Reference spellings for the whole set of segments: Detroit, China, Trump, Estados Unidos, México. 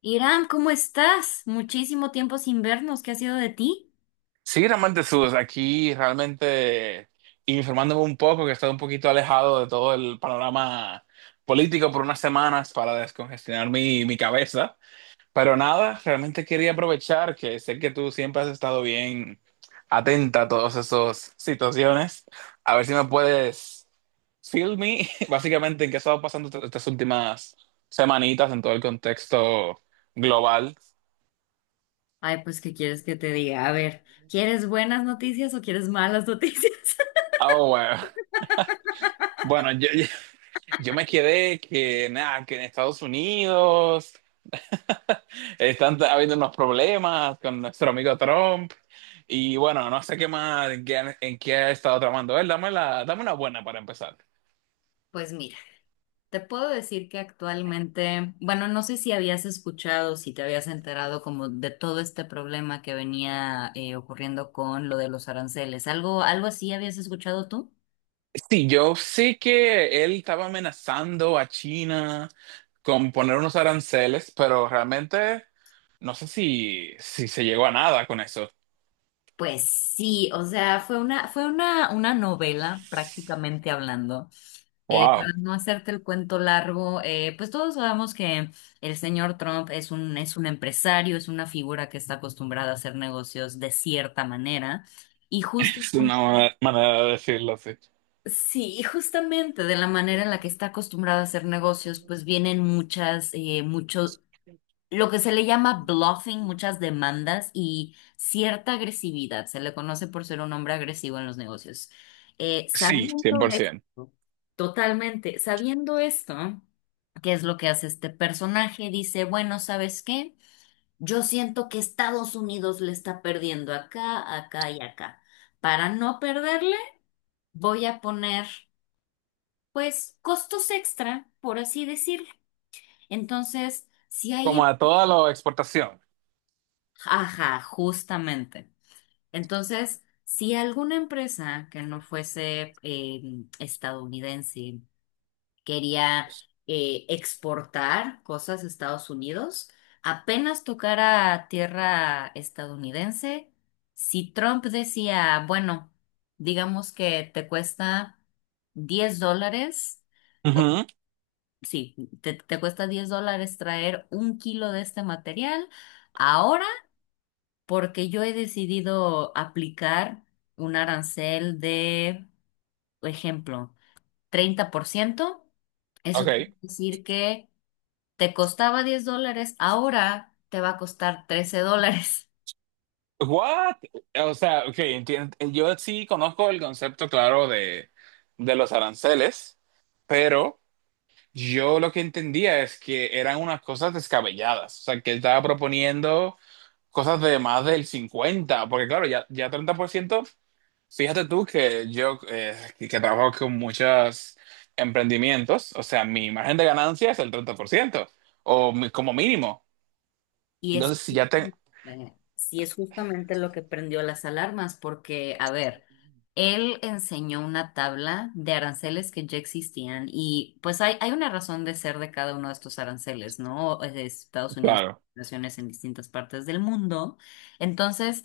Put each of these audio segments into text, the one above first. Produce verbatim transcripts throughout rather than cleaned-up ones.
Irán, ¿cómo estás? Muchísimo tiempo sin vernos. ¿Qué ha sido de ti? Sí, realmente Sus, aquí realmente informándome un poco, que he estado un poquito alejado de todo el panorama político por unas semanas para descongestionar mi, mi cabeza. Pero nada, realmente quería aprovechar que sé que tú siempre has estado bien atenta a todas esas situaciones. A ver si me puedes fill me, básicamente, en qué ha estado pasando est- estas últimas semanitas en todo el contexto global. Ay, pues, ¿qué quieres que te diga? A ver, ¿quieres buenas noticias o quieres malas noticias? Ah, bueno. Bueno, yo, yo me quedé que, nada, que en Estados Unidos están t- habiendo unos problemas con nuestro amigo Trump. Y bueno, no sé qué más, en qué, han- en qué ha estado tramando él. Dame, la, dame una buena para empezar. Pues mira, te puedo decir que actualmente, bueno, no sé si habías escuchado, si te habías enterado como de todo este problema que venía eh, ocurriendo con lo de los aranceles. ¿Algo, algo así habías escuchado tú? Sí, yo sé que él estaba amenazando a China con poner unos aranceles, pero realmente no sé si, si se llegó a nada con eso. Pues sí, o sea, fue una, fue una, una novela prácticamente hablando. Eh, para Wow, no hacerte el cuento largo, eh, pues todos sabemos que el señor Trump es un, es un empresario, es una figura que está acostumbrada a hacer negocios de cierta manera. Y justo, es una ma- manera de decirlo así. sí, y justamente de la manera en la que está acostumbrada a hacer negocios, pues vienen muchas, eh, muchos lo que se le llama bluffing, muchas demandas y cierta agresividad. Se le conoce por ser un hombre agresivo en los negocios. Eh, Sí, sabiendo cien por ciento. esto, totalmente, sabiendo esto, ¿qué es lo que hace este personaje? Dice, bueno, ¿sabes qué? Yo siento que Estados Unidos le está perdiendo acá, acá y acá. Para no perderle, voy a poner, pues, costos extra, por así decirlo. Entonces, si Como hay... a toda la exportación. Ajá, justamente. Entonces, si alguna empresa que no fuese eh, estadounidense quería eh, exportar cosas a Estados Unidos, apenas tocara tierra estadounidense, si Trump decía, bueno, digamos que te cuesta diez dólares, Ujú. sí, te, te cuesta diez dólares traer un kilo de este material, ahora porque yo he decidido aplicar un arancel de, por ejemplo, treinta por ciento. Eso quiere Okay. decir que te costaba diez dólares, ahora te va a costar trece dólares. What? O sea, okay, entien- eh, yo sí conozco el concepto claro de, de los aranceles, pero yo lo que entendía es que eran unas cosas descabelladas. O sea, que él estaba proponiendo cosas de más del cincuenta, porque claro, ya, ya treinta por ciento, fíjate tú que yo eh, que que trabajo con muchos emprendimientos, o sea, mi margen de ganancia es el treinta por ciento o mi- como mínimo. Y es, Entonces, si ya tengo... eh, sí es justamente lo que prendió las alarmas, porque, a ver, él enseñó una tabla de aranceles que ya existían y pues hay, hay una razón de ser de cada uno de estos aranceles, ¿no? Es de Estados Unidos, Claro. naciones en distintas partes del mundo. Entonces,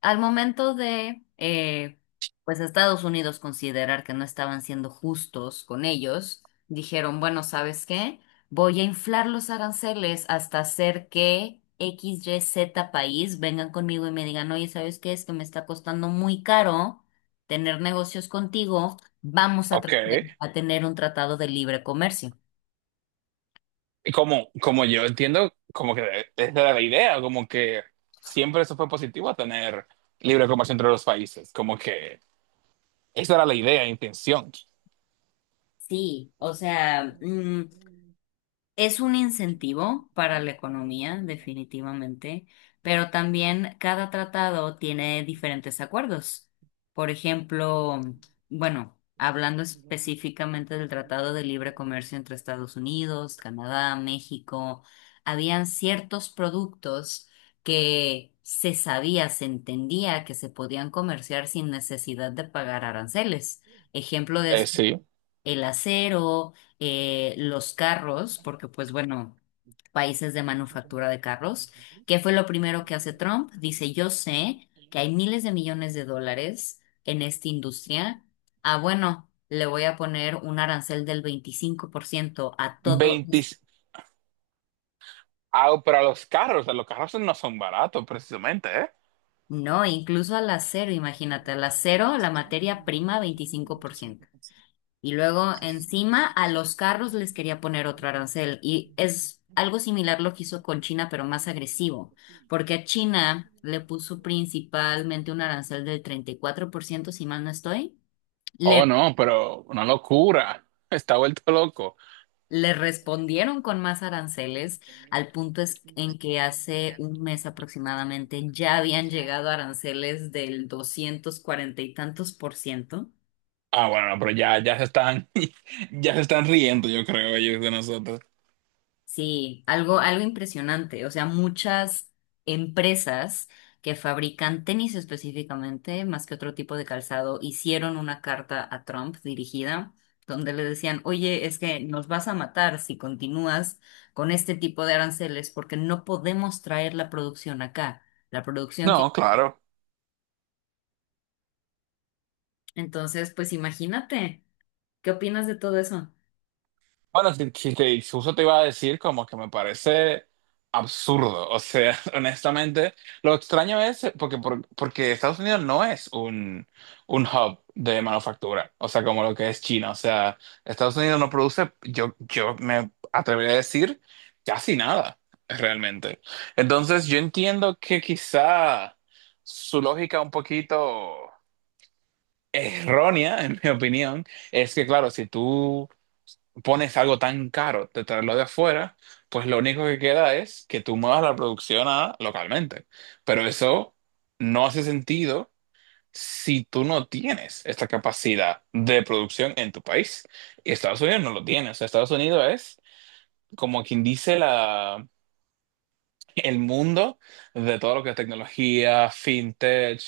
al momento de, eh, pues, Estados Unidos considerar que no estaban siendo justos con ellos, dijeron, bueno, ¿sabes qué? Voy a inflar los aranceles hasta hacer que X Y Z país vengan conmigo y me digan, oye, ¿sabes qué? Es que me está costando muy caro tener negocios contigo. Vamos a, Ok. tra- a tener un tratado de libre comercio. Y como, como yo entiendo, como que esa era la idea, como que siempre eso fue positivo, tener libre comercio entre los países, como que esa era la idea, la intención. Sí, o sea, mm, Es un incentivo para la economía, definitivamente, pero también cada tratado tiene diferentes acuerdos. Por ejemplo, bueno, hablando específicamente del Tratado de Libre Comercio entre Estados Unidos, Canadá, México, habían ciertos productos que se sabía, se entendía que se podían comerciar sin necesidad de pagar aranceles. Ejemplo de Eh, eso Sí, el acero, eh, los carros, porque pues bueno, países de manufactura de carros. ¿Qué fue lo primero que hace Trump? Dice, yo sé que hay miles de millones de dólares en esta industria. Ah, bueno, le voy a poner un arancel del veinticinco por ciento a todo. veinte, ah, pero los carros, los carros no son baratos precisamente, ¿eh? No, incluso al acero, imagínate, al acero, la materia prima, veinticinco por ciento. Y luego encima a los carros les quería poner otro arancel. Y es algo similar lo que hizo con China, pero más agresivo, porque a China le puso principalmente un arancel del treinta y cuatro por ciento si mal no estoy. Oh, Le, no, pero una locura, está vuelto loco. le respondieron con más aranceles, al punto es en que hace un mes aproximadamente ya habían llegado aranceles del doscientos cuarenta y tantos por ciento. Ah, bueno, no, pero ya, ya se están, ya se están riendo, yo creo, ellos de nosotros. Sí, algo, algo impresionante. O sea, muchas empresas que fabrican tenis específicamente, más que otro tipo de calzado, hicieron una carta a Trump dirigida donde le decían, oye, es que nos vas a matar si continúas con este tipo de aranceles porque no podemos traer la producción acá, la producción No, que... claro. Entonces, pues imagínate, ¿qué opinas de todo eso? Bueno, si, si te justo te iba a decir como que me parece absurdo. O sea, honestamente, lo extraño es eh, porque, por- porque Estados Unidos no es un, un hub de manufactura, o sea, como lo que es China. O sea, Estados Unidos no produce, yo, yo me atrevería a decir, casi nada, realmente. Entonces, yo entiendo que quizá su lógica un poquito errónea, en mi opinión, es que, claro, si tú pones algo tan caro de traerlo de afuera, pues lo único que queda es que tú muevas la producción a localmente. Pero eso no hace sentido si tú no tienes esta capacidad de producción en tu país. Y Estados Unidos no lo tiene. O sea, Estados Unidos es como quien dice la, el mundo de todo lo que es tecnología, fintech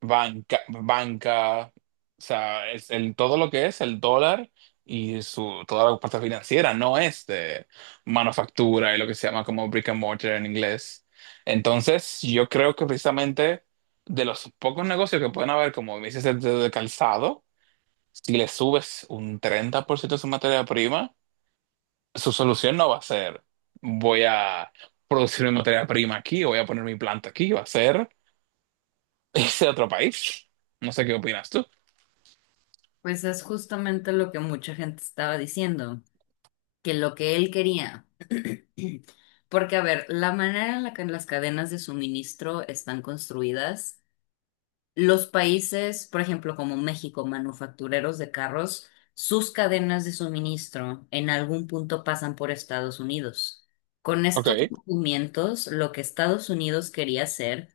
banca, banca, o sea, es el, todo lo que es el dólar y su, toda la parte financiera, no es de manufactura y lo que se llama como brick and mortar en inglés. Entonces, yo creo que precisamente de los pocos negocios que pueden haber, como me dices, de, de calzado, si le subes un treinta por ciento de su materia prima, su solución no va a ser, voy a producir mi materia prima aquí, voy a poner mi planta aquí, va a ser irse a otro país. No sé qué opinas tú. Pues es justamente lo que mucha gente estaba diciendo. que lo que él quería. Porque, a ver, la manera en la que las cadenas de suministro están construidas, los países, por ejemplo, como México, manufactureros de carros, sus cadenas de suministro en algún punto pasan por Estados Unidos. Con Ok. estos movimientos, lo que Estados Unidos quería hacer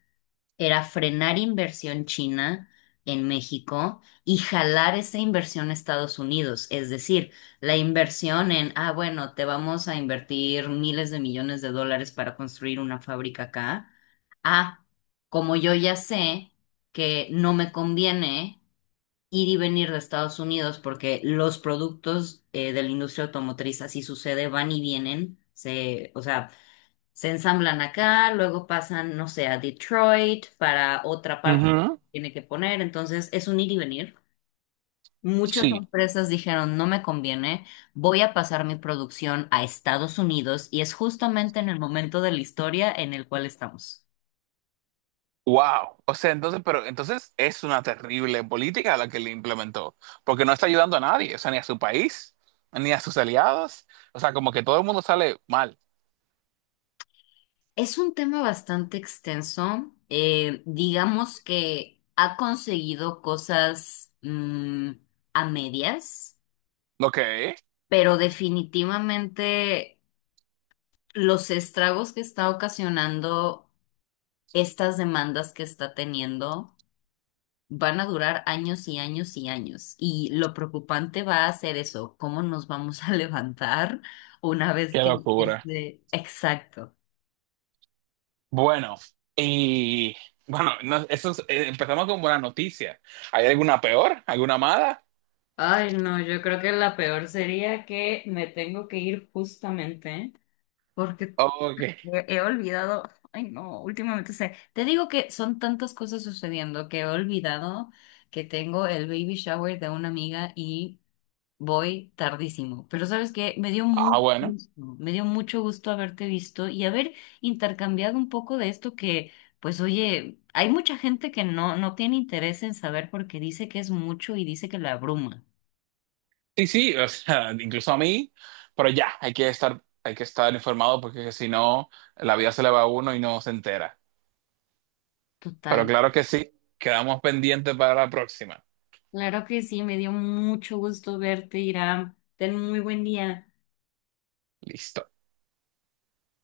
era frenar inversión china en México y jalar esa inversión a Estados Unidos. Es decir, la inversión en, ah, bueno, te vamos a invertir miles de millones de dólares para construir una fábrica acá. Ah, como yo ya sé que no me conviene ir y venir de Estados Unidos porque los productos eh, de la industria automotriz, así sucede, van y vienen. Se, o sea, se ensamblan acá, luego pasan, no sé, a Detroit para otra parte que Ujú. tiene que poner, entonces es un ir y venir. Muchas Sí. empresas dijeron, no me conviene, voy a pasar mi producción a Estados Unidos y es justamente en el momento de la historia en el cual estamos. Wow. O sea, entonces, pero entonces es una terrible política la que le implementó, porque no está ayudando a nadie, o sea, ni a su país, ni a sus aliados. O sea, como que todo el mundo sale mal. Es un tema bastante extenso, eh, digamos que ha conseguido cosas mm, a medias, Ok. Qué pero definitivamente los estragos que está ocasionando estas demandas que está teniendo van a durar años y años y años. Y lo preocupante va a ser eso, cómo nos vamos a levantar una vez que locura. esté exacto. Bueno, y bueno, no- eso es- eh, empezamos con buena noticia. ¿Hay alguna peor? ¿Alguna mala? Ay, no, yo creo que la peor sería que me tengo que ir justamente porque Ok. he he olvidado, ay no, últimamente sé, te digo que son tantas cosas sucediendo que he olvidado que tengo el baby shower de una amiga y Voy tardísimo, pero sabes que me dio Ah, mucho bueno. gusto, me dio mucho gusto haberte visto y haber intercambiado un poco de esto que, pues oye, hay mucha gente que no, no tiene interés en saber porque dice que es mucho y dice que la abruma. Sí, sí, o sea, incluso a mí, pero ya, hay que estar, hay que estar informado porque si no, la vida se le va a uno y no se entera. Pero Total. claro que sí, quedamos pendientes para la próxima. Claro que sí, me dio mucho gusto verte, Irán. Ten muy buen día. Listo.